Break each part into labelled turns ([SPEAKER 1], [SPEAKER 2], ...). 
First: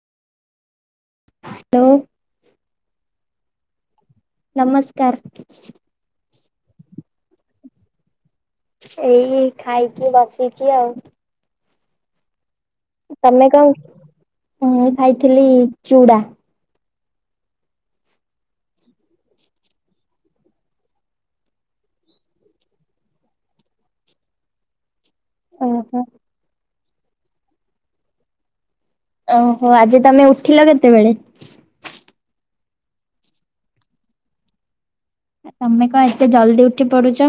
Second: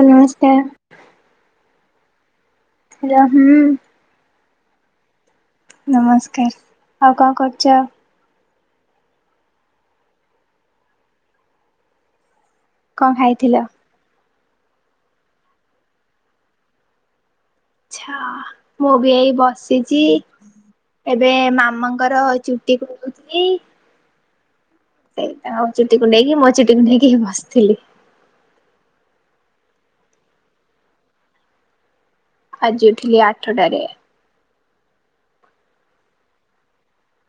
[SPEAKER 1] [inaudible] ନମସ୍କାର।
[SPEAKER 2] Hello.
[SPEAKER 1] Hello ହୁଁ।
[SPEAKER 2] ନମସ୍କାର
[SPEAKER 1] ନମସ୍କାର ଆଉ କଣ କରୁଚ?
[SPEAKER 2] ଏଇ ଖାଇକି ବସିଚି ଆଉ।
[SPEAKER 1] କଣ
[SPEAKER 2] ତମେ
[SPEAKER 1] ଖାଇଥିଲ?
[SPEAKER 2] କଣ ମୁଁ ଏ ଖାଇଥିଲି ଚୁଡ଼ା।
[SPEAKER 1] ଆଚ୍ଛା ମୁଁ ବି ଏଇ ବସିଚି। ଏବେ ମାମାଙ୍କର ଚୁଟି କୁଣ୍ଡୋଉଥିଲି। ସେଇଟା ଆଉ ଚୁଟି
[SPEAKER 2] ଓହୋ।
[SPEAKER 1] କୁଣ୍ଢେଇକି ମୋ ଚୁଟିକୁ କୁଣ୍ଢେଇକି ଏ ବସିଥିଲି।
[SPEAKER 2] ଓହୋ ଆଜି ତମେ ଉଠିଲ କେତେବେଳେ।
[SPEAKER 1] ଆଜି ଉଠିଲି ଆଠଟାରେ।
[SPEAKER 2] ତମେ କଣ ଏତେ ଜଲ୍ଦି ଉଠି ପଡୁଚ।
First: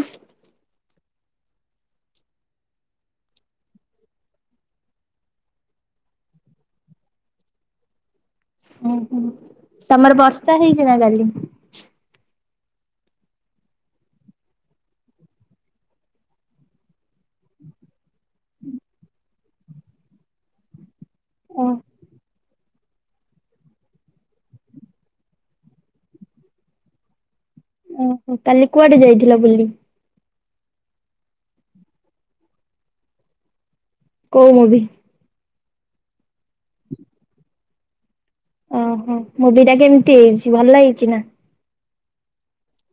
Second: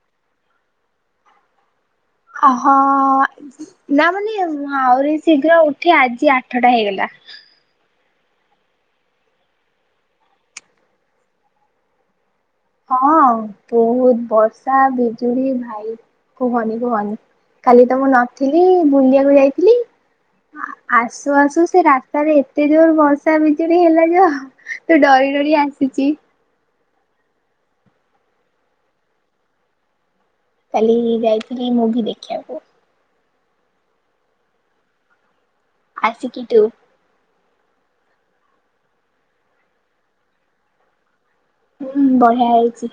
[SPEAKER 1] ଅଁ ହଁ। ନା ମାନେ ମୁଁ ଆହୁରି ଶୀଘ୍ର ଉଠେ ଆଜି ଆଠଟା ହେଇଗଲା।
[SPEAKER 2] ଓହୋ ତମର ବର୍ଷା ହେଇଚି ନା କାଲି।
[SPEAKER 1] ହଁ ବହୁତ ବର୍ଷା ବିଜୁଳି ଭାଇ କୁହନି କୁହନି। କାଲି ତ ମୁଁ ନଥିଲି ବୁଲିବାକୁ ଯାଇଥିଲି। ଆଁ ଆସୁ ଆସୁ
[SPEAKER 2] ଓ
[SPEAKER 1] ସେ ରାସ୍ତାରେ ଏତେ ଯୋରେ ବର୍ଷା ବିଜୁଳି ହେଲା ଯୋଉ ତୁ ଡ଼ରି ଡ଼ରି ଆସିଚି।
[SPEAKER 2] ଓହୋ କାଲି କୁଆଡ଼େ ଯାଇଥିଲ ବୁଲି।
[SPEAKER 1] କାଲି ଯାଇଥିଲି ମୁଭି ଦେଖିବାକୁ।
[SPEAKER 2] କୋଉ ମୁଭି?
[SPEAKER 1] ଆସି କିି ତୁ
[SPEAKER 2] ଓହୋ ମୁଭିଟା କେମିତି ହେଇଛି ଭଲ ହେଇଚି ନା।
[SPEAKER 1] ହୁଁ ବଢ଼ିଆ ହେଇଚି।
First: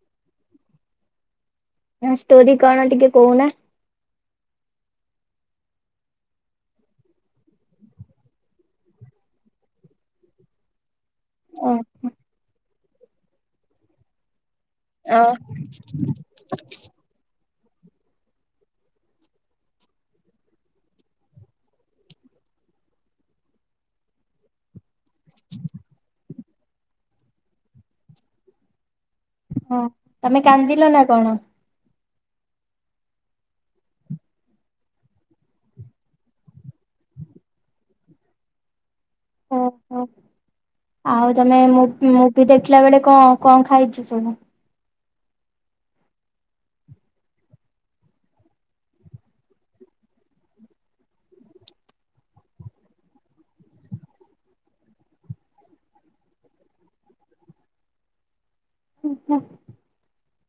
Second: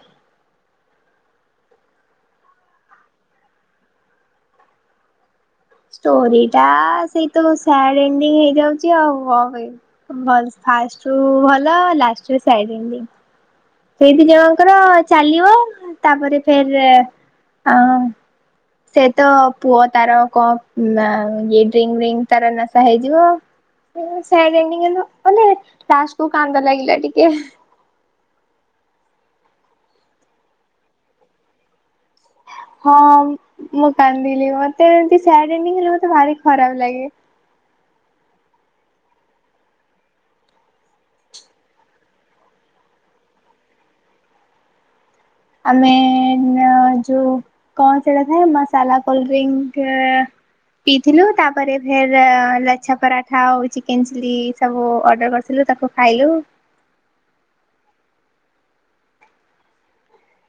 [SPEAKER 2] ଇଆ ଷ୍ଟୋରି କଣ ଟିକେ କହୁନା।
[SPEAKER 1] ଷ୍ଟୋରିଟା ସେଇ ତ ସ୍ୟାଡ ଏଣ୍ଡିଙ୍ଗ ହେଇଯାଉଚି ଆଉ କଣ କହିବି। ଭଲ ସ ଫାଷ୍ଟରୁ
[SPEAKER 2] ଓ
[SPEAKER 1] ଭଲ ଲାଷ୍ଟରେ ସ୍ୟାଡ୍ ଏଣ୍ଡିଙ୍ଗ। ସେଇ ଦି ଜଣଙ୍କର
[SPEAKER 2] ଓହୋ
[SPEAKER 1] ଚାଲିବ। ତାପରେ ଫେରେ ଆ ସେ ତ ପୁଅ ତାର କଣ ଆଁ ଇଏ ଡ୍ରି ସିଙ୍ଗ୍ ତାର ନାଶା ହେଇଯିବ। ଉଁ ସ୍ୟାଡ୍ ଏଣ୍ଡିଙ୍ଗ କିନ୍ତୁ ମାନେ ଲାଷ୍ଟକୁ କାନ୍ଦ ଲାଗିଲା ଟିକେ।
[SPEAKER 2] ହଁ ତମେ କାନ୍ଦିଲ ନା କଣ?
[SPEAKER 1] ହଁ ମୁଁ କାନ୍ଦିଲି ମତେ ଏମିତି ସ୍ୟାଡ ଏଣ୍ଡିଙ୍ଗ ହେଲେ ମତେ ଭାରି ଖରାପ ଲାଗେ।
[SPEAKER 2] ଓହୋ ଆଉ ତମେ ମୁ ମୁଭି ଦେଖିଲା ବେଳେ କଣ କଣ ଖାଇଚ ସବୁ।
[SPEAKER 1] ଆମେ ଅଁ ଯୋଉ କଣ ସେଇଟା ଥାଏ ମସଲା କୋଲଡଡ୍ରିଙ୍କ୍ସ୍। ପିଇଥିଲୁ ତାପରେ ଫେର୍ ଲଚ୍ଛା ପରାଠା ଆଉ ଚିକେନ୍ ଚିଲି ସବୁ ଅର୍ଡ଼ର କରିଥିଲୁ। ତାକୁ ଖାଇଲୁ।
[SPEAKER 2] ଓହୋ ମୁଁ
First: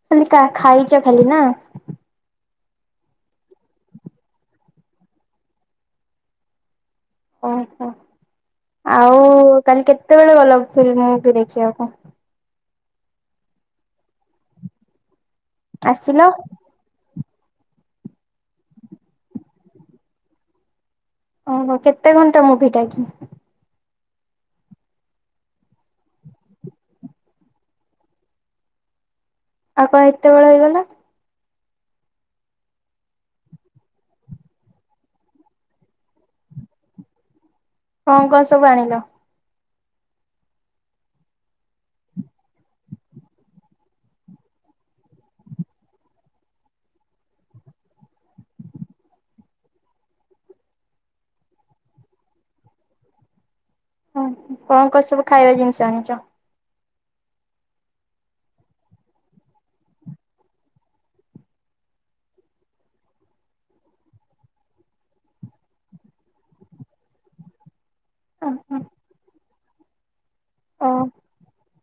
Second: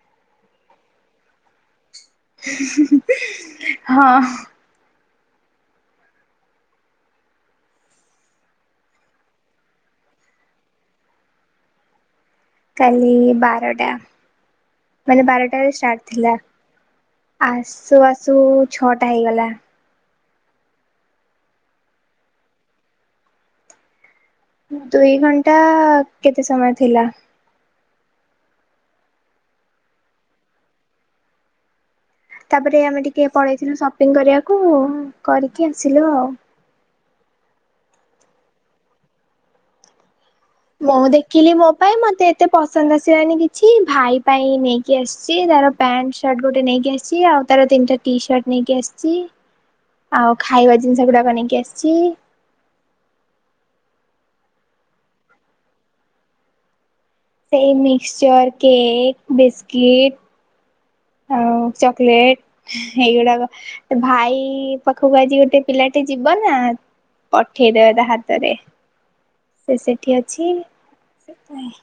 [SPEAKER 2] କହିଲି କା ଖାଇଚ ଖାଲି ନା।
[SPEAKER 1] ହଁ
[SPEAKER 2] ଓହୋ ଆଉ କାଲି କେତେବେଳେ ଗଲ ଫିଲ୍ମ ମୁଭି ଦେଖିବାକୁ।
[SPEAKER 1] କାଲି ବାରଟା ମାନେ ବାରଟାରେ ଷ୍ଟାର୍ଟ
[SPEAKER 2] ଆସିଲ
[SPEAKER 1] ଥିଲା। ଆସୁ ଆସୁ ଛଅଟା ହେଇଗଲା।
[SPEAKER 2] ଓହୋ କେତେ ଘଣ୍ଟା ମୁଭିଟା କି?
[SPEAKER 1] ଦୁଇ ଘଣ୍ଟା କେତେ ସମୟ ଥିଲା।
[SPEAKER 2] ଆଉ କଣ ଏତେବେଳ ହେଇଗଲା।
[SPEAKER 1] ତାପରେ ଆମେ ଟିକେ ପଳେଇଥିଲୁ ସପିଙ୍ଗ୍ କରିବାକୁ କରିକି ଆସିଲୁ ଆଉ।
[SPEAKER 2] କଁ କଁ ସବୁ ଆଣିଲ?
[SPEAKER 1] ମୁଁ ଦେଖିଲି ମୋ ପାଇଁ ମତେ ଏତେ ପସନ୍ଦ ଆସିଲାନି କିଛି ଭାଇ ପାଇଁ ନେଇ କି ଆସିଚି ତାର ପ୍ୟାଣ୍ଟ ସାର୍ଟ ଗୋଟେ ନେଇକି ଆସିଚି ଆଉ ତାର ତିନିଟା ଟି ସାର୍ଟ ନେଇକି ଆସିଚି। ଆଉ ଖାଇବା ଜିନିଷ ଗୁଡାକ ନେଇକି ଆସିଚି।
[SPEAKER 2] ଓହୋ। କଁ କଁ ସବୁ ଖାଇବା ଜିନିଷ ଆଣିଚ?
[SPEAKER 1] ଏଇ ମିକ୍ସଚର୍ କେକ୍ ବିସ୍କିଟ୍ ଆଉ ଚକଲେଟ ଏଇଗୁଡାକ। ଭାଇ ପାଖକୁ ଆଜି ଗୋଟେ ପିଲାଟେ ଯିବ ନା ପଠେଇଦବେ ତା ହାତରେ ସେ ସେଠି ଅଛି
[SPEAKER 2] ଓ
[SPEAKER 1] ସେଥିପାଇଁ।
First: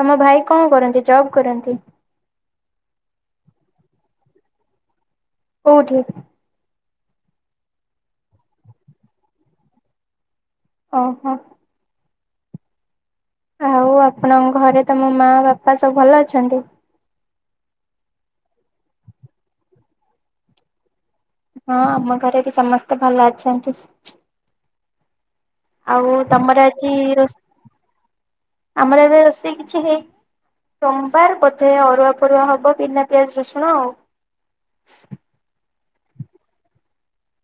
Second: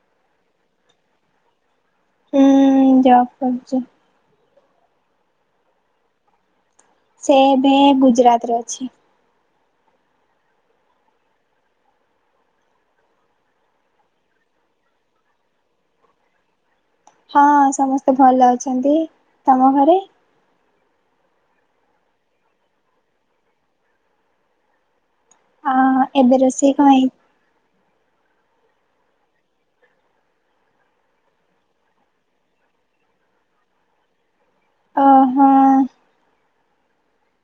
[SPEAKER 2] ତମ ଭାଇ କଣ କରନ୍ତି ଜବ୍ କରନ୍ତି?
[SPEAKER 1] ହୁଁ ଜବ କରୁଚି।
[SPEAKER 2] କୋଉଠି?
[SPEAKER 1] ସେ ଏବେ ଗୁଜୁରାତ ରେ ଅଛି।
[SPEAKER 2] ଓହୋ। ଆଉ ଆପଣଙ୍କ ଘରେ ତମ ମା ବାପା ସବୁ ଭଲ ଅଛନ୍ତି?
[SPEAKER 1] ହଁ ସମସ୍ତେ ଭଲ ଅଛନ୍ତି। ତମ ଘରେ?
[SPEAKER 2] ହଁ ଆମ ଘରେ ବି ସମସ୍ତେ ଭଲ ଅଛନ୍ତି।
[SPEAKER 1] ହଁ
[SPEAKER 2] ଆଉ
[SPEAKER 1] ଏବେ
[SPEAKER 2] ତମର
[SPEAKER 1] ରୋଷେଇ କଁ
[SPEAKER 2] ଆଜି
[SPEAKER 1] ହେଇ?
[SPEAKER 2] ରୋଷେ ଆମର ଏବେ ରୋଷେଇ କିଛି ହେଇ ସୋମବାର ବୋଧେ ଅରୁଆ ଫରୁଆ ହବ ପିନା ପିଆଜ ରସୁଣ ଆଉ।
[SPEAKER 1] ଓ ହ।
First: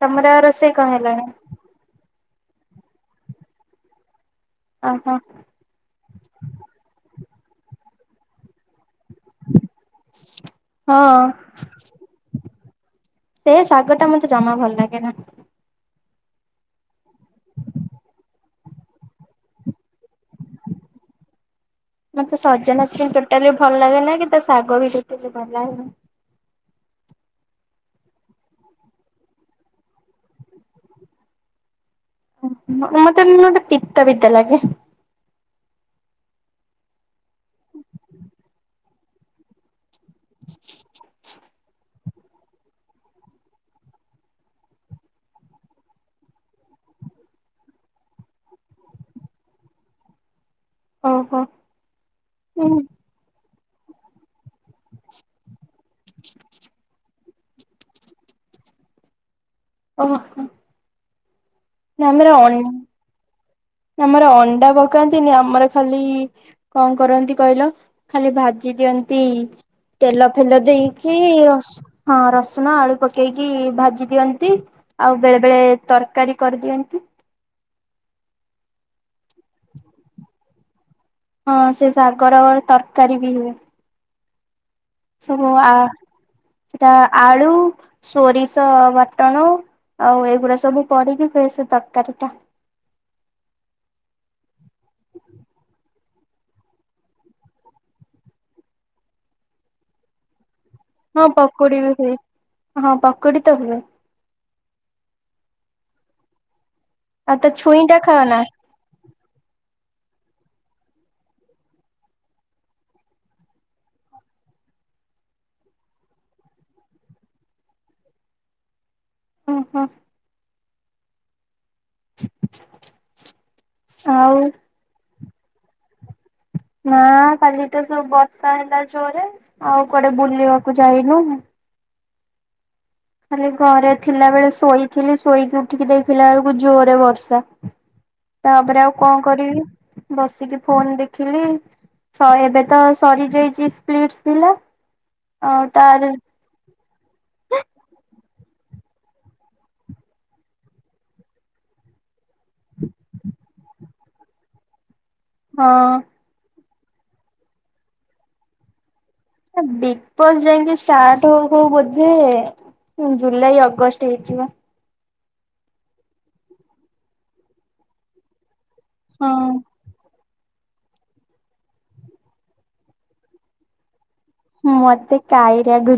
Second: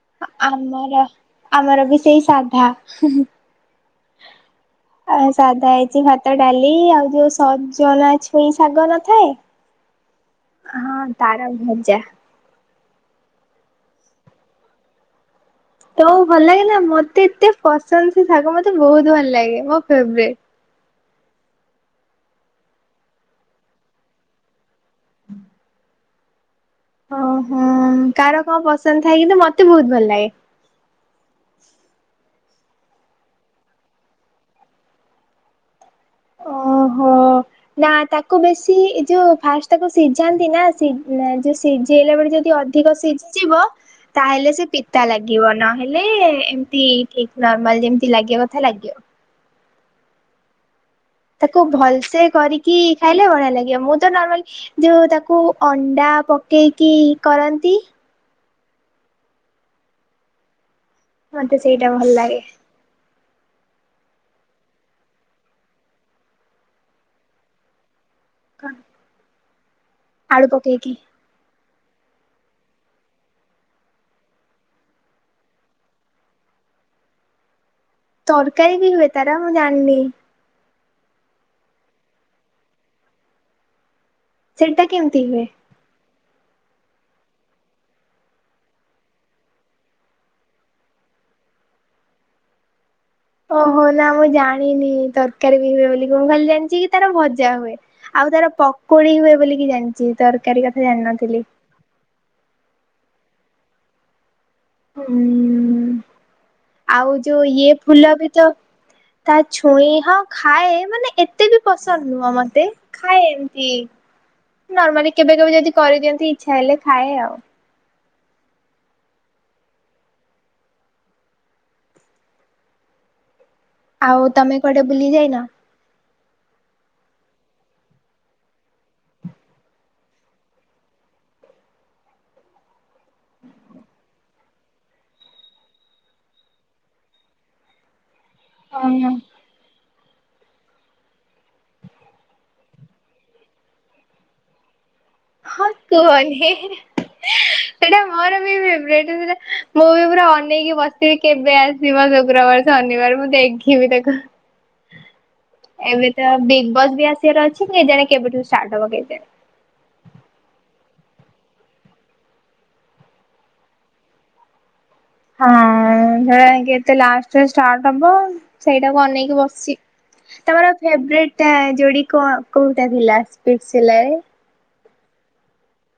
[SPEAKER 2] ତମର ରୋଷେଇ କଣ
[SPEAKER 1] ଆମର
[SPEAKER 2] ହେଲାଣି?
[SPEAKER 1] ଆମର ବି ସେଇ ସାଧା।
[SPEAKER 2] ଓହୋ
[SPEAKER 1] ଆଉ ସାଧା ହେଇଚି ଭାତ ଡାଲି। ଆଉ ଯୋଉ ସଜନା ଛୁଇଁ ଶାଗ ନଥାଏ?
[SPEAKER 2] ହଁ।
[SPEAKER 1] ତାର ଭଜା।
[SPEAKER 2] ସେ ଶାଗ ଟା ମତେ ଜମା ଭଲ ଲାଗେ ନା।
[SPEAKER 1] ତମକୁ ଭଲ ଲାଗେ ନା ମତେ ଏତେ ପସନ୍ଦ ସେ ଶାଗ ମତେ ବହୁତ ଭଲ ଲାଗେ ମୋ ଫେବରେଟ।
[SPEAKER 2] ମତେ ସଜନା ଛୁଇଁ ଟୋଟାଲି ଭଲ ଲାଗେନା କି ତା ଶାଗ ବି ଟୋଟାଲ ଭଲ ଲାଗେନା।
[SPEAKER 1] ଓହୋ କାର କଣ ପସନ୍ଦ ଥାଏ କିନ୍ତ ମତେ ବହୁତ ଭଲ ଲାଗେ।
[SPEAKER 2] ମତେ ଗୋଟେ ପିତା ପିତା ଲାଗେ।
[SPEAKER 1] ଓହୋ ନା ତାକୁ ବେଶୀ ଯୋଉ ଫାଷ ତାକୁ ସିଝାନ୍ତି ନା ଯଉ ସିଝେଇଲା ବେଳେ ଯଦି ଅଧିକ ସିଝିଯିବ ତାହେଲେ ସେ ପିତା ଲାଗିବ ନହେଲେ ଏମତି ଠିକ ନର୍ମାଲ ଯେମତି ଲାଗିବା କଥା ଲାଗିବ।
[SPEAKER 2] ଓହୋ
[SPEAKER 1] ତାକୁ ଭଲସେ କରିକି ଖାଇଲେ ବଢିଆ ଲାଗିବ। ମୁଁ ତ ନର୍ମାଲି ଯୋଉ ତାକୁ ଅଣ୍ଡା ପକେଇକି କରନ୍ତି।
[SPEAKER 2] ଓହୋ।
[SPEAKER 1] ମତେ ସେଇଟା ଭଲ
[SPEAKER 2] ଆମର
[SPEAKER 1] ଲାଗେ।
[SPEAKER 2] ଅନ ଆମର ଅଣ୍ଡା ପକାନ୍ତି ଆମର ଖାଲି କଣ କରନ୍ତି କହିଲ ଖାଲି
[SPEAKER 1] କଣ
[SPEAKER 2] ଭାଜି ଦିଅନ୍ତି ତେଲ
[SPEAKER 1] ଆଳୁ
[SPEAKER 2] ଫେଲ
[SPEAKER 1] ପକେଇକି
[SPEAKER 2] ଦେଇକି ରସ ହଁ ରସୁଣ ଆଳୁ ପକେଇକି ଭାଜି ଦିଅନ୍ତି ଆଉ ବେଳେ ବେଳେ ତରକାରୀ କରିଦିଅନ୍ତି।
[SPEAKER 1] ତରକାରୀ ବି ହୁଏ ତାରା ମୁଁ ଜାଣିନି।
[SPEAKER 2] ହଁ ସେ ଶାଗର ତରକାରୀ ବି ହୁଏ।
[SPEAKER 1] ସେଇଟା କେମତି?
[SPEAKER 2] ସବୁ ଆ ସେଟା ଆଳୁ ସୋରିଷ ବାଟଣ ଆଉ ଏଗୁଡା ସବୁ କରିକି ହୁଏ ସେ ତରକାରୀ ଟା।
[SPEAKER 1] ଓହୋ ନା ମୁଁ ଜାଣିନି ତରକାରୀ ବି ହୁଏ ବୋଲି ମୁ ଖାଲି ଜାଣିଛି କି ତାର ଭଜା ହୁଏ। ଆଉ ତାର ପକୁଡି ହୁଏ ବୋଲି କିି ଜାଣିଛି ତାର ତରକାରୀ କଥା ଯାଣିନ।
[SPEAKER 2] ହଁ ପକୁଡି ବି ହୁଏ ହଁ ପକୁଡି ତ ହୁଏ।
[SPEAKER 1] ହୁଁ। ଆଉ ଯୋଉ
[SPEAKER 2] ତ
[SPEAKER 1] ଇଏ
[SPEAKER 2] ଛୁଇଁ ଟା
[SPEAKER 1] ଫୁଲ
[SPEAKER 2] ଖାଅ
[SPEAKER 1] ବି
[SPEAKER 2] ନା
[SPEAKER 1] ତ ତା ଛୁଇଁ ହଁ ଖାଏ ମାନେ ଏତେ ବି ପସନ୍ଦ ନୁହଁ ମତେ। ଖାଏ ଏମତି ନର୍ମାଲି କେବେ କେବେ ଯଦି କରିଦିଅନ୍ତି ଇଚ୍ଛା ହେଲେ ଖାଏ ଆଉ।
[SPEAKER 2] ଓ ହୋ। [inaudible]
[SPEAKER 1] ଆଉ ତମେ କୁଆଡେ ବୁଲି ଯାଇନ?
[SPEAKER 2] ନା କାଲି ତ ସବୁ ବର୍ଷା ହେଲା ଜୋରେ ଆଉ କୁଆଡେ ବୁଲିବାକୁ ଯାଇନୁ। ଖାଲି ଘରେ ଥିଲା ବେଳେ ଶୋଇଥିଲି ଶୋଇକି ଉଠିକି ଦେଖିଲା ବେଳକୁ ଜୋରେ ବର୍ଷା। ତାପରେ ଆଉ କଣ କରିବି ବସିକି ଫୋନ୍ ଦେଖିଲି। ସହେ ଡାଟା ସରିଯାଇଛି ସ୍ପ୍ଲିଟସ୍ ଥିଲା।
[SPEAKER 1] ହଁ
[SPEAKER 2] ଆଉ ତାର
[SPEAKER 1] ତୁହନି [unintelligible] ସେଇଟା ମୋର ବି ଫବ୍ରେଟ ସେଟା ମୁଁ ବି ପୁରା ଅନେଇକି ବସିିବି [unintelligible] କେବେ ଆସିବ ଶୁକ୍ରବାର, ଶନିବାର ମୁଁ ଦେଖିବି ତାକୁ।
[SPEAKER 2] ହଁ
[SPEAKER 1] ଏବେ ତ ବିଗ୍ ବସ୍ ବି ଆସିବାର ଅଛି କେଜାଣେ କେବେଠୁ ଷ୍ଟାର୍ଟ ହବ କେଜାଣେ।
[SPEAKER 2] ହେ ବିଗ୍ ବସ୍ ଯାଇକି ଷ୍ଟାର୍ଟ ହଉ ହଉ ବୋଧେ ଜୁଲାଇ, ଅଗଷ୍ଟ ହେଇଯିବ।
[SPEAKER 1] ହଁ ହେ କେତେ ଲାଷ୍ଟରେ ଷ୍ଟାଟ ହବ ସେଇଟାକୁ ଅନେଇକି
[SPEAKER 2] ହଁ
[SPEAKER 1] ବସିଛି। ତମର ଫବ୍ରେଟ୍ ଯୋଡି କ କୋଉଟା ଥିଲା ସ୍ପିକସ୍ ହେଲାବେଳେ [unintelligible]
[SPEAKER 2] ମତେ କାଇରା ଗୁ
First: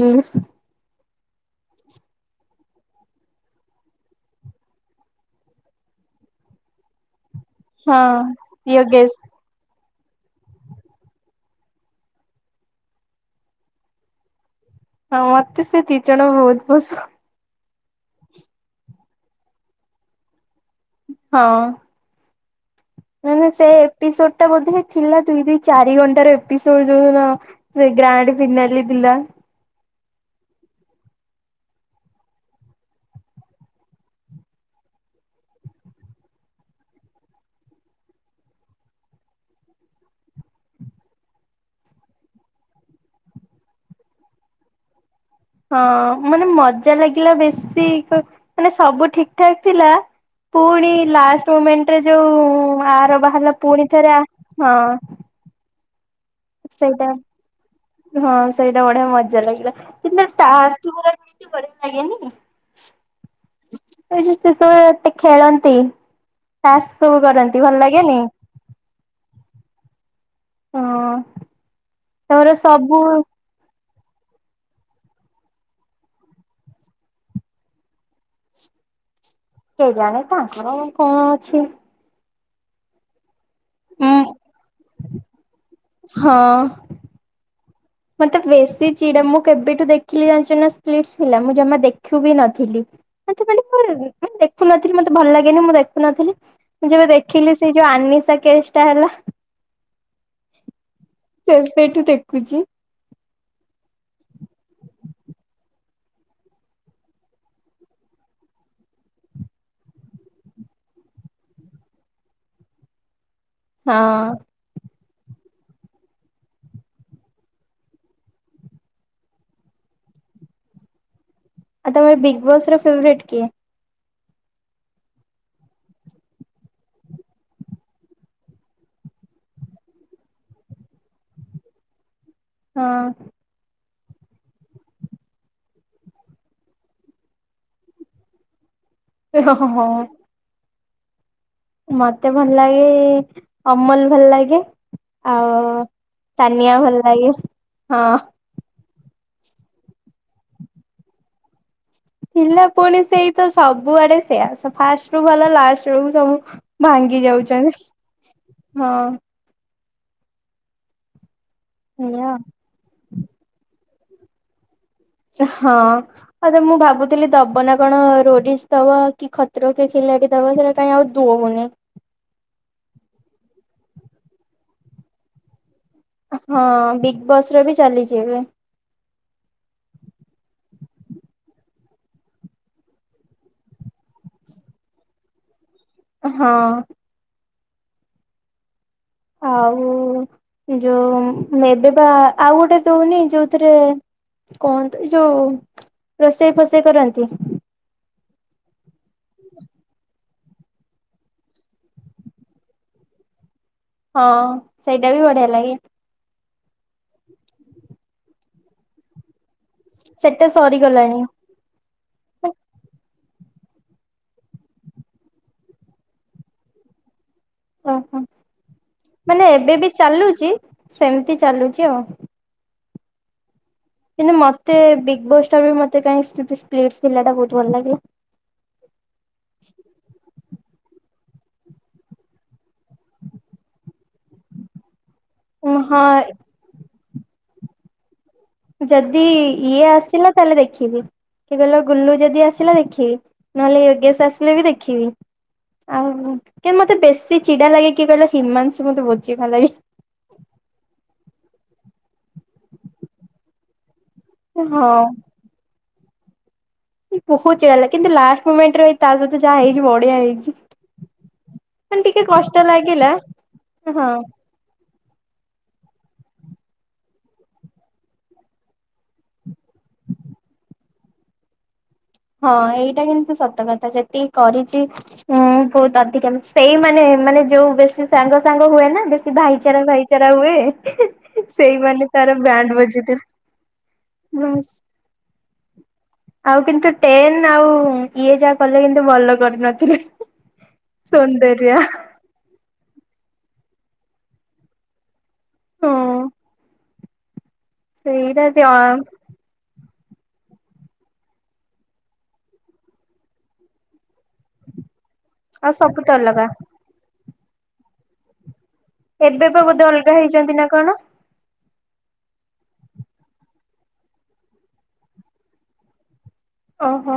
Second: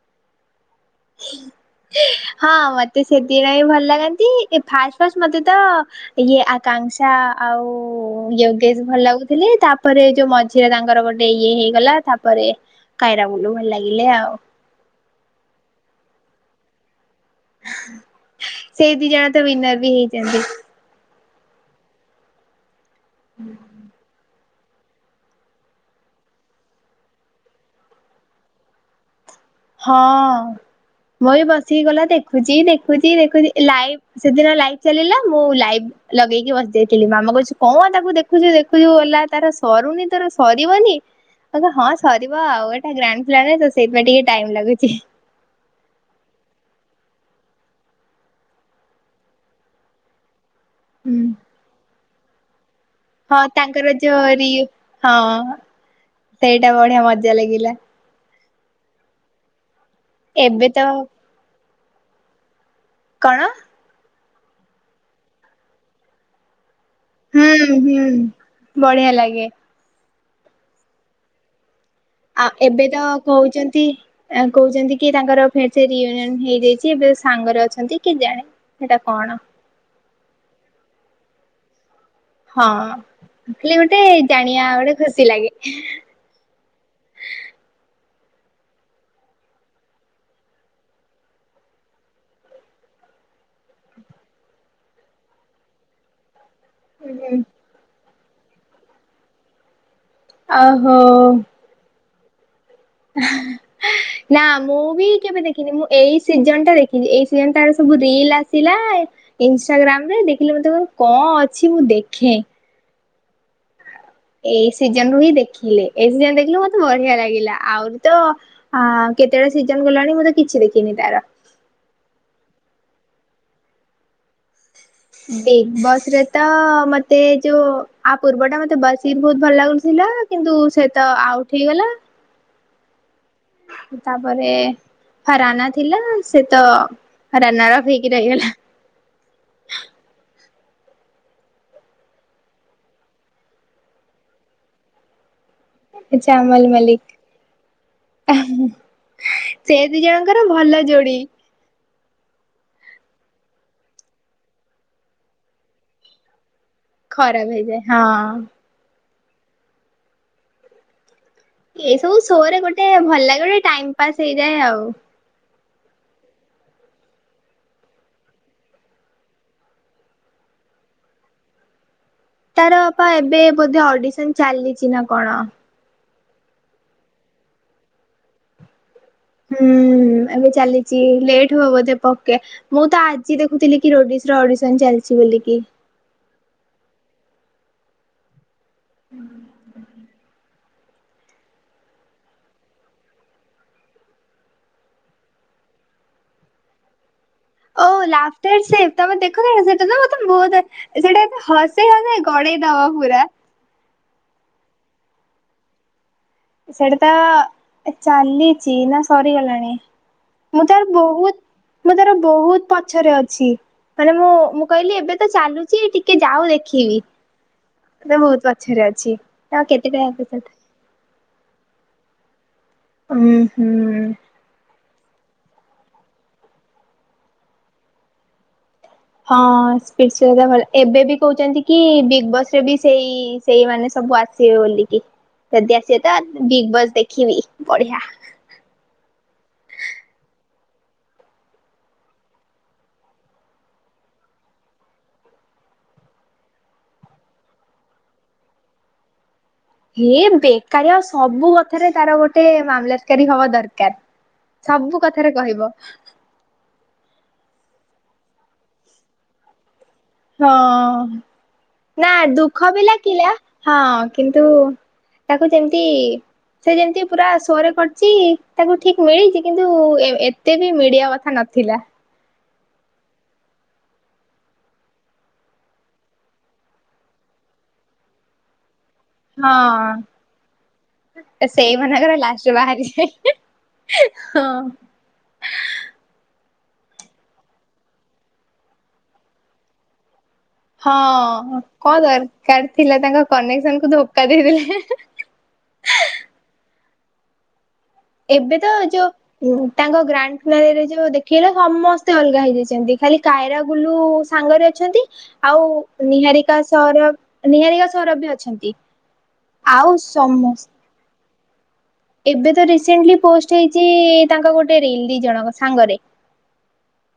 [SPEAKER 1] [unintelligible] ହଁ ମୋତେ ସେଥିପାଇଁ ଭଲ ଲାଗନ୍ତି ଏ ଫାଷ୍ଟ ଫାଷ୍ଟ ମତେ ତ ଇଏ ଆ [unintelligible] କାଂସା ଆଉ
[SPEAKER 2] ହଁ। ପ୍ରିୟ
[SPEAKER 1] ୟୋଗେଶ ଭଲ
[SPEAKER 2] ଗେଷ୍ଟ
[SPEAKER 1] ଲାଗୁ ଥିଲି ତାପରେ ଯୋଉ ମଝିରେ ତାଙ୍କର ଗୋଟେ ଇଏ ହେଇଗଲା ତାପରେ କାଇରା ଗୁରୁ ଭଲ ଲାଗିଲେ ଆଉ [unintelligible]
[SPEAKER 2] ହଁ ମତେ ସେ ଦି ଜଣ ବହୁତ୍ ପସନ୍ଦ [unintelligible]
[SPEAKER 1] ସେଇ ଦି ଯା ତ ୱିନର ବି ହେଇଛନ୍ତି।
[SPEAKER 2] ହଁ। ମାନେ ସେ ଏପିସୋଡ୍ ଟା ବୋଧେ ଥିଲା ଦୁଇ ଦୁଇ ଚାରି ଘଣ୍ଟାର ଏପିସୋଡ୍ ଯୋଉ ଦିନ ସେ ଗ୍ରାଣ୍ଡ ଫିନାଲି ଥିଲା।
[SPEAKER 1] ହଁ ମୁଁ ବି ବସିକି ଗଲା ଦେଖୁଛି ଦେଖୁଛି ଦେଖୁଛି ଏ ଲାଇଭ୍ ସେଦିନ ଲାଇଭ୍ ଚାଲିଲା ମୁଁ ଲାଇଭ୍ ଲଗେଇକି ବସି ଯାଇଥିଲି ମାମା କହୁଛୁ କଣ ତାକୁ ଦେଖୁଛୁ ଦେଖୁଛୁ ଗଲା ତାର ସରୁନି ତୋର ସରିବନି। [unintelligible] ହଁ ସରିବ ଆଉ ଏଇଟା ଗ୍ରାଣ୍ଡ ଫିନାଲି ତ ସେଇଥିପାଇଁ ଟିକେ ଟାଇମ ଲାଗୁଛି।
[SPEAKER 2] ହଁ ମାନେ ମଜା ଲାଗିଲା ବେଶୀ ମାନେ ସବୁ ଠିକଠାକ୍ ଥିଲା ପୁଣି
[SPEAKER 1] ହୁଁ।
[SPEAKER 2] ଲାଷ୍ଟ ମୁମେଣ୍ଟରେ ଯୋଉ ଆର
[SPEAKER 1] ହଁ
[SPEAKER 2] ବାହାରିଲା ପୁଣି
[SPEAKER 1] ତାଙ୍କର
[SPEAKER 2] ଥରେ ଆ
[SPEAKER 1] ଯୋଉ ରି ହଁ ସେଇଟା ବଢିଆ ମଜା ଲାଗିଲା।
[SPEAKER 2] ହଁ ସେଇଟା ବଢିଆ ମଜା ଲାଗିଲା କିନ୍ତୁ
[SPEAKER 1] ଏବେ ତ
[SPEAKER 2] ଟାସ୍କ ଗୁରା ବି ଯୋଉ ବଢିଆ ଲାଗେନି
[SPEAKER 1] କଣ?
[SPEAKER 2] ଏଇ ଯେତେ ସବୁ ଏତେ ଖେଳନ୍ତି [unintelligible] ଟାସ୍କ ସବୁ
[SPEAKER 1] ହୁଁ
[SPEAKER 2] କରନ୍ତି ଭଲ
[SPEAKER 1] ହୁଁ
[SPEAKER 2] ଲାଗେନି।
[SPEAKER 1] ବଢିଆ ଲାଗେ।
[SPEAKER 2] ହଁ
[SPEAKER 1] ଆଁ
[SPEAKER 2] ତାପରେ
[SPEAKER 1] ଏବେ
[SPEAKER 2] ସବୁ
[SPEAKER 1] ତ କହୁଛନ୍ତି ଏୟା କହୁଛନ୍ତି କି ତାଙ୍କର ଫେରେ ସେ ରିୟୁନିଅନ ହେଇଯାଇଛି। ଏବେ ସାଙ୍ଗରେ ଅଛନ୍ତି କି ଜାଣେ? ସେଟା କଣ?
[SPEAKER 2] କେଜାଣେ ତାଙ୍କର କଣ ଅଛି।
[SPEAKER 1] ହଁ ଖାଲି ଗୋଟେ
[SPEAKER 2] ଉଁ
[SPEAKER 1] ଜାଣିବା ଗୋଟେ ଖୁସି ଲାଗେ।
[SPEAKER 2] ହଁ। ମୋତେ ବେଶୀ ଚିଡା ମୁଁ କେବେଠୁଁ ଦେଖିଲି ଜାଣିଛୁ ନାଁ ସ୍ପିଟସ୍ ଭିଲା ମୁଁ ଜମା ଦେଖୁ ବି ନଥିଲି। ମୋତେ ମାନ କାଇଁ ଦେଖୁନଥିଲି ମୋତେ ଭଲ ଲାଗେନି ମୁଁ ଦେଖୁନଥିଲି। ମୁଁ ଯେବେ ଦେଖିଲି ସେ ଯୋଉଁ ଆନିଶା କେଷ୍ଟା ହେଲା।
[SPEAKER 1] ଆଉ ହୋ।
[SPEAKER 2] ସେବେଠୁଁ ଦେଖୁଛି।
[SPEAKER 1] [inaudible] ନାଁ ମୁଁ ବି କେବେ ଦେଖିନି। ମୁଁ ଏଇ ସିଜନଟା ଦେଖିଛି ଏଇ ସିଜନ ଟାରେ ସବୁ ରିଲ ଆସିଲା ଇନଷ୍ଟଟାଗ୍ରାମରେ ଦେଖିଲି ମୋତେ ମାନେ କଣ ଅଛି ମୁଁ ଦେଖେ।
[SPEAKER 2] ହଁ।
[SPEAKER 1] ଏଇ ସିଜନରୁ ହିଁ ଦେଖିଲି ଏଇ ସିଜିନ ଦେଖିଲେ ମୋତେ ବଢିଆ ଲାଗିଲା ଆଉ ତ ଆଁ କେତେଟା ସିଜନ ଗଲାଣି ମୁଁ ତ କିଛି ଦେଖିନି ତାର।
[SPEAKER 2] ଆଉ ତମେ ବିଗ୍ ବସର ଫେବରେଟ୍ କିଏ?
[SPEAKER 1] ବିଗ୍ ବସରେ ତ ମୋତେ ଯୋଉଁ ଆ ପୂର୍ବ ଟା ମୋତେ ବସିର୍ ବହୁତ ଭଲ ଲାଗୁଥିଲା। କିନ୍ତୁ ସେ ତ ଆଉଟ୍ ହେଇଗଲା
[SPEAKER 2] ହଁ।
[SPEAKER 1] ତାପରେ ହରାନା ଥିଲା। ସେ ତ ହାରାନଆଫ ହେଇକି ରହିଗଲା।
[SPEAKER 2] ଏଁ ହେଁ ହୋ ହଁ। ମୋତେ ଭଲ ଲାଗେ ଅମଲ ଭଲ ଲାଗେ। ଆଉଁ
[SPEAKER 1] ସେ ଚାମଲ
[SPEAKER 2] ହଁ
[SPEAKER 1] ମଲ୍ଲିକ ହେଁ ହେଁ ସେ ଦି ଜଣଙ୍କର ଭଲ ଯୋଡି।
[SPEAKER 2] ଥିଲା ପୁଣି ସେଇ ତ ସବୁଆଡେ ସେଇଆ ଫାଷ୍ଟରୁୁ ଭଲ ଲାଷ୍ଟ ବେଳକୁ ସବୁ ଭାଙ୍ଗି
[SPEAKER 1] ଖରାପ
[SPEAKER 2] ଯାଉଛନ୍ତି
[SPEAKER 1] ହେଇଯାଏ ହଁ
[SPEAKER 2] ହେଁ ହଁ।
[SPEAKER 1] ଏହିଁ ସବୁ
[SPEAKER 2] ଏଇଆ
[SPEAKER 1] ଶୋ ରେ ଗୋଟେ ଭଲ ଲାଗେ ଗୋଟେ ଟାଇମ ପାସ୍ ହେଇଯାଏ ଆଉ।
[SPEAKER 2] ଏଁହଁ। ହଁ ଯେ ମୁଁ ଭାବୁଥିଲି ଦବ ନାଁ କଣ ରୋଡିସ୍ ଦବ କି ଖତ୍ରୋକି ଖିଲାଡି ଦବ ସେଟା କାଇଁ ଆଉ ଦୋଉନି
[SPEAKER 1] ତାର ପା ଏବେ ବୋଧେ ଅଡିସନ ଚାଲିଛି ନାଁ କଣ?
[SPEAKER 2] ହଁ ବିଗ୍ ବସ୍ ରେ ବି ଚାଲିଛି ଏବେ।
[SPEAKER 1] ହୁଁ। ଏବେ ଚାଲିଛି ଲେଟ୍ ହବ ବୋଧେ ପକେ ମୁଁ ତ ଆଜି ଦେଖୁଥିଲି କି ରୋଡିଶ ର ଅଡିସନ ଚାଲିଛି ବୋଲିକି
[SPEAKER 2] ହଁ।
[SPEAKER 1] ହୁଁ ହ
[SPEAKER 2] ଏ ଯୋଉଁ ଏବେ ବା ଆଉ ଗୋଟେ ଦଉନି ଯୋଉଁ ଥିରେ କୁହନ୍ତୁ ଯୋଉଁ ରୋଷେଇ ଫଷେଇ କରନ୍ତି।
[SPEAKER 1] ଓ ଲାଷ୍ଟ ଷ୍ଟେଜରେ ତମେ ଦେଖ ନାଁ କି ସେଦିନ ବହୁତ ସେଟା ଏତେ ହସେଇ ହସେଇ ଗଡେଇ ଦବ ପୁରା।
[SPEAKER 2] ହଁ ସେଇଟା ବି ବଢିଆ ଲାଗେ।
[SPEAKER 1] ସେଇଟା ତ ଚାଲିଛି ନାଁ ସରିଗଲାଣି।
[SPEAKER 2] ସେଟା
[SPEAKER 1] ମୁଁ ତାର
[SPEAKER 2] ସରିଗଲାଣି
[SPEAKER 1] ବହୁତୁ ମୁଁ ତାର ବହୁତୁ ପଛରେ ଅଛି। ମାନେ ମୁଁ ମୁଁ କହିଲି ଏବେ ତ ଚାଲୁଛି ଟିକେ ଯାଉ ଦେଖିବି। ନା
[SPEAKER 2] ଓହୋ
[SPEAKER 1] ବହୁତୁ ପଛରେ ଅଛି
[SPEAKER 2] ମାନେ
[SPEAKER 1] ଆ
[SPEAKER 2] ଏବେ ବି
[SPEAKER 1] କେତେଟା ଏ ସେ।
[SPEAKER 2] ଚାଲୁଛି ସେମିତି ଚାଲୁଛି ଆଉ।
[SPEAKER 1] ଉୁଁ ହୁଁ।
[SPEAKER 2] କିନ୍ତୁ ମତେ ବିଗ ବସ୍ ଟା ବି ମତେ କାଇଁ ସ୍ପ୍ଲିଟି ପିଲାଟା ବହୁତୁ ଭଲ ଲାଗିଲା।
[SPEAKER 1] ହଁ ସ୍ପ୍ଲିଟି ଭଲ ଏବେ ବି କହୁଛନ୍ତି କି ବିଗ୍ ବସ ରେ ବି ସେଇ ସେଇ ମାନେ ସବୁ ଆସ। ସିଏ ବୋଲିକି ଯଦି ସିଏ ତା
[SPEAKER 2] ହଁ
[SPEAKER 1] ବିଗ୍ ବସ୍ ଦେଖିନି ବଢିଆ।
[SPEAKER 2] ଯଦି ଇଏ ଆସିଲା ତାହେଲେ ଦେଖିବି। କିଏ କହିଲା ଗୁଲୁ ଯଦି ଆସିଲା ଦେଖିବି ନହେଲେ ୟୋଗେଶ ଆସିଲେ ବି ଦେଖିବି। ଆଉ କେ ମତେ ବେଶୀ ଚିଡା ଲାଗେ କିଏ କହିଲ ହିମାଂଶୁ ମତେ ବହୁତୁ ଚିଡ଼ା ଲାଗେ।
[SPEAKER 1] ହେ ବେକାରୀ ଆଉ ସବୁ କଥାରେ ତାର ଗୋଟେ ମାମଲାତି କାରୀ ହବା ଦରକାରେ।
[SPEAKER 2] ହଁ
[SPEAKER 1] ସବୁ କଥାରେ କହିବ।
[SPEAKER 2] ବହୁତୁ ଚିଡାଲାଗେ କିନ୍ତୁ ଲାଷ୍ଟେ ମୁମେଣ୍ଟରେ ତା ସହିତ ଯାହା ହେଇଛି ବଢିଆ
[SPEAKER 1] ହଁ
[SPEAKER 2] ହେଇଛି। ମାନେ
[SPEAKER 1] ନା
[SPEAKER 2] ଟିକେ କଷ୍ଟ
[SPEAKER 1] ଦୁଃଖ ବି ଲାଗିଲା ହଁ କିନ୍ତୁ ତାକୁ ଯେମିତି। ସେ ଯେମିତି ପୁରା ସୋରେ କରିଛି ତାକୁ ଠିକ ମିଳିଛି କିନ୍ତୁ ଏତେ ବି ମିଳିବା କଥା ନଥିଲା।
[SPEAKER 2] ହଁ ଏଇଟା କିନ୍ତୁ ସତ କଥା ଯେତିକି କରିଛି। ହୁଁ ବହୁତ ଅଧିକା ସେଇ ମାନେ ମାନେ ଯୋଉ ବେଶୀ ସାଙ୍ଗ ସାଙ୍ଗ ହୁଏ ନା ବେ। ଭାଇଚାରା,
[SPEAKER 1] ହଁ
[SPEAKER 2] ଭାଇଚାରା ହୁଏ ସେଇମାନେ
[SPEAKER 1] ସେଇମାନଙ୍କର
[SPEAKER 2] ତାର
[SPEAKER 1] ଲାଷ୍ଟ
[SPEAKER 2] ବ୍ୟାଣ୍ଡ
[SPEAKER 1] ବାହାରିଯାଏ
[SPEAKER 2] ବଜେଇଦେଲେ।
[SPEAKER 1] ହଁ।
[SPEAKER 2] ଆଉ କିନ୍ତୁ ଟେନେ ଆଉ ଇଏ ଯାହା କଲେ କିନ୍ତୁ ଭଲ କରିନଥିଲେ।
[SPEAKER 1] ହଁ
[SPEAKER 2] ସୌନ୍ଦର୍ଯ୍ୟା
[SPEAKER 1] କ'ଣ ଦରକାର ଥିଲା ତାଙ୍କ କନେକ୍ସନ କୁ ଧୋକା ଦେଇଥିଲେ।
[SPEAKER 2] ହଁ। ସେଇଟା
[SPEAKER 1] ଏବେ
[SPEAKER 2] ବି
[SPEAKER 1] ତ
[SPEAKER 2] ଅ
[SPEAKER 1] ଯୋଉ। ତାଙ୍କ ଗ୍ରାଣ୍ଡ ଫିନାଲି ରେ ଯୋଉ ଦେଖେଇଲେ ସମସ୍ତେ ଅଲଗା ହେଇଯାଇଛନ୍ତି ଖାଲି କାଇରା ଗୁଲୁ ସାଙ୍ଗରେ। ଅଛନ୍ତି ଆଉ
[SPEAKER 2] ସବୁ ତ ଅଲଗା।
[SPEAKER 1] ନିହାରିକା ସୌରଭ ନିହାରିକା ସୌରଭ ବି ଅଛନ୍ତି।
[SPEAKER 2] ଏବେ ତୋ ବୋଧେ
[SPEAKER 1] ଆଉ
[SPEAKER 2] ଅଲଗା ହେଇଛନ୍ତି ନା
[SPEAKER 1] ସମସ୍ତ
[SPEAKER 2] କ'ଣ।
[SPEAKER 1] ଏବେ ତ ରିସେଣ୍ଟେଲି ପୋଷ୍ଟ ହେଇଛି ତାଙ୍କ ଗୋଟେ ରିଲ ଦି ଜଣଙ୍କ ସାଙ୍ଗରେ।
[SPEAKER 2] ଓହୋ।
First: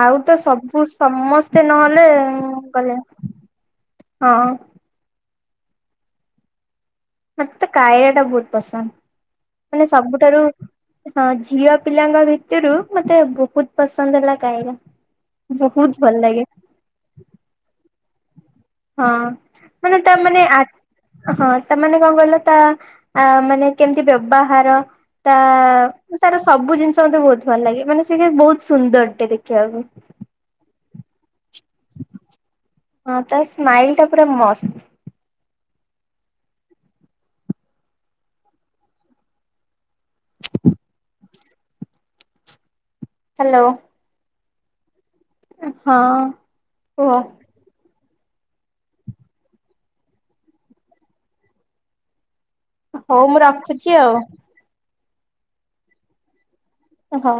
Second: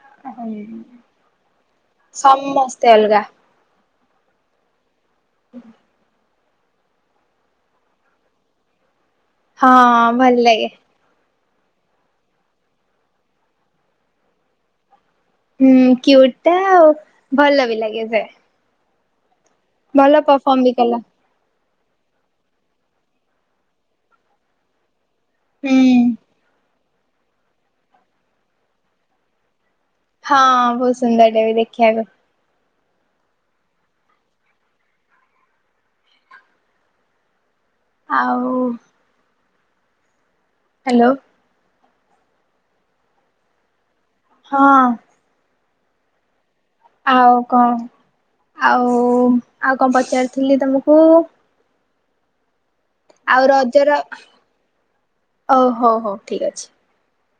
[SPEAKER 2] ଆଉ ତ ସବୁ ସମସ୍ତେ ନହେଲେ
[SPEAKER 1] ସମସ୍ତେ
[SPEAKER 2] କଲେ
[SPEAKER 1] ଅଲଗା
[SPEAKER 2] ହଁ। ମତେ ତ କାୟା ଟା ବହୁତୁ
[SPEAKER 1] ହଁ
[SPEAKER 2] ପସନ୍ଦ ମାନେ
[SPEAKER 1] ଭଲ
[SPEAKER 2] ସବୁଠାରୁ।
[SPEAKER 1] ଲାଗେ।
[SPEAKER 2] ହଁ ଝିଅ ପିଲାଙ୍କ ଭିତିରୁ ମତେ ବହୁତୁ ପସନ୍ଦ ହେଲା କାଇରା।
[SPEAKER 1] ହୁଁ
[SPEAKER 2] ବହୁତ ଭଲ
[SPEAKER 1] କ୍ୟୁ
[SPEAKER 2] ଲାଗେ
[SPEAKER 1] ଟା ଆଉ ଭଲ ବି ଲାଗେ ସେ।
[SPEAKER 2] ହଁ ମାନେ
[SPEAKER 1] ଭଲ
[SPEAKER 2] ତା ମାନେ ଆ।
[SPEAKER 1] ପରଫର୍ମ ବି କଲା
[SPEAKER 2] ହଁ ସେମାନେ କ'ଣ କହିଲ ତା ଆ ମାନେ କେମିତି ବ୍ୟବହାର। ତା
[SPEAKER 1] ହୁଁ।
[SPEAKER 2] ତାର ସବୁ ଜିନିଷ ମତେ ବହୁତୁ ଭଲ ଲାଗେ ମାନେ ସେ ବହୁତୁ ସୁନ୍ଦର ଟେ ଦେଖିବାକୁ।
[SPEAKER 1] ହଁ ବହୁତୁ ସୁନ୍ଦର ଟେବି ଦେଖିବାକୁ।
[SPEAKER 2] ହଁ ତା ସ୍ମାଇଲ୍ ଟା ପୁରା ମସ୍ତ।
[SPEAKER 1] ଆଉ
[SPEAKER 2] [unintelligible]
[SPEAKER 1] ହାଲୋ।
[SPEAKER 2] ହାଲୋ।
[SPEAKER 1] ହଁ।
[SPEAKER 2] ହଁ। କୁହ।
[SPEAKER 1] ଆଉ କଣ ଆଉ ଆଉ କଣ ପଚାରିଥିଲି ତମକୁ?
[SPEAKER 2] ହଉ ମୁଁ
[SPEAKER 1] ଆଉ
[SPEAKER 2] ରଖୁଛି
[SPEAKER 1] ରଜର
[SPEAKER 2] ଆଉ
[SPEAKER 1] ଓ ହୋଉ ହୋଉ ଠିକ ଅଛି।
[SPEAKER 2] ଓହୋ।